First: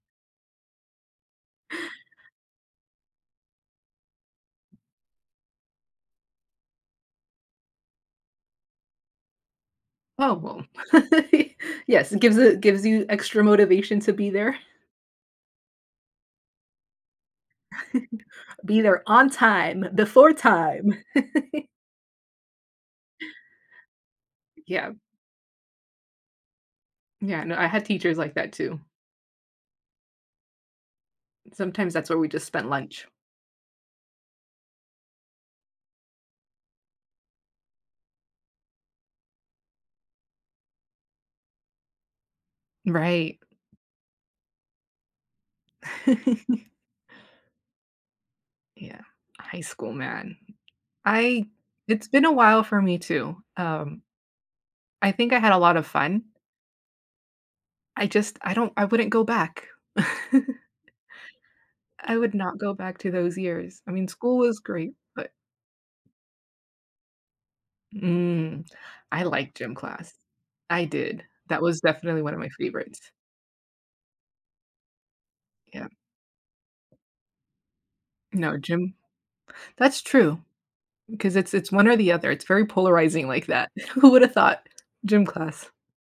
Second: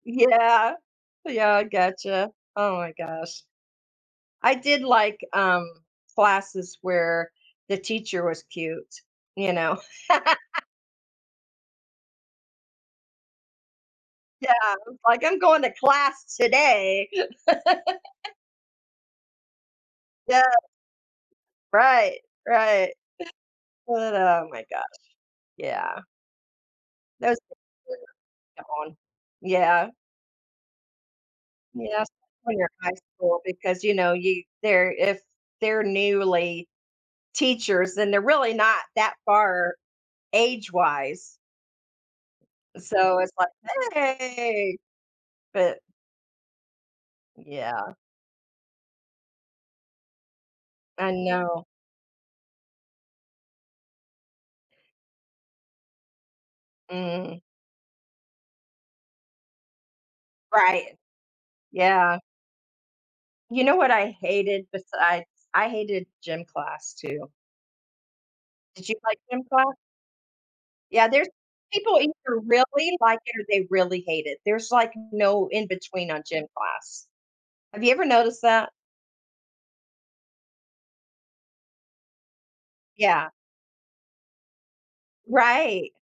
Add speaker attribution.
Speaker 1: Yeah, yeah, I gotcha, oh my gosh, I did, like, um, classes where the teacher was cute, you know.
Speaker 2: Oh well, yes, it gives a gives you extra motivation to be
Speaker 1: Yeah,
Speaker 2: there.
Speaker 1: I was like I'm going to class today.
Speaker 2: Be there on time before
Speaker 1: Yeah.
Speaker 2: time.
Speaker 1: Right right, but, oh my gosh,
Speaker 2: Yeah.
Speaker 1: yeah. That
Speaker 2: Yeah,
Speaker 1: the
Speaker 2: no, I had
Speaker 1: [unintelligible]
Speaker 2: teachers like that
Speaker 1: yeah,
Speaker 2: too.
Speaker 1: on yeah.
Speaker 2: Sometimes
Speaker 1: Yeah, s
Speaker 2: that's where we just
Speaker 1: when you're
Speaker 2: spent
Speaker 1: in high
Speaker 2: lunch.
Speaker 1: school, because, you know, you they're if they're newly teachers, then they're really not that far age wise so it's
Speaker 2: Right.
Speaker 1: like, "Hey!" but Yeah.
Speaker 2: Yeah, high school, man,
Speaker 1: I
Speaker 2: I
Speaker 1: know.
Speaker 2: it's been a while for me too, um, I think I had a lot of fun
Speaker 1: Mm.
Speaker 2: I just, I don't I wouldn't go back.
Speaker 1: Right,
Speaker 2: I
Speaker 1: yeah.
Speaker 2: would not go back to those
Speaker 1: You know
Speaker 2: years,
Speaker 1: what
Speaker 2: I mean,
Speaker 1: I
Speaker 2: school was
Speaker 1: hated
Speaker 2: great,
Speaker 1: besides
Speaker 2: but
Speaker 1: I hated gym class too.
Speaker 2: Mm,
Speaker 1: Did you like
Speaker 2: I
Speaker 1: gym
Speaker 2: like
Speaker 1: class?
Speaker 2: gym class, I
Speaker 1: Yeah,
Speaker 2: did,
Speaker 1: there's
Speaker 2: that was
Speaker 1: people
Speaker 2: definitely 1
Speaker 1: either
Speaker 2: of my
Speaker 1: really
Speaker 2: favorites.
Speaker 1: like it, or they really hate it. There's, like, no in
Speaker 2: Yeah.
Speaker 1: between on gym class. Have you ever noticed
Speaker 2: No
Speaker 1: that?
Speaker 2: gym that's true, 'cause it's it's 1 or the other, it's very polarizing
Speaker 1: Yeah.
Speaker 2: like that, w who woulda thought gym class
Speaker 1: Right.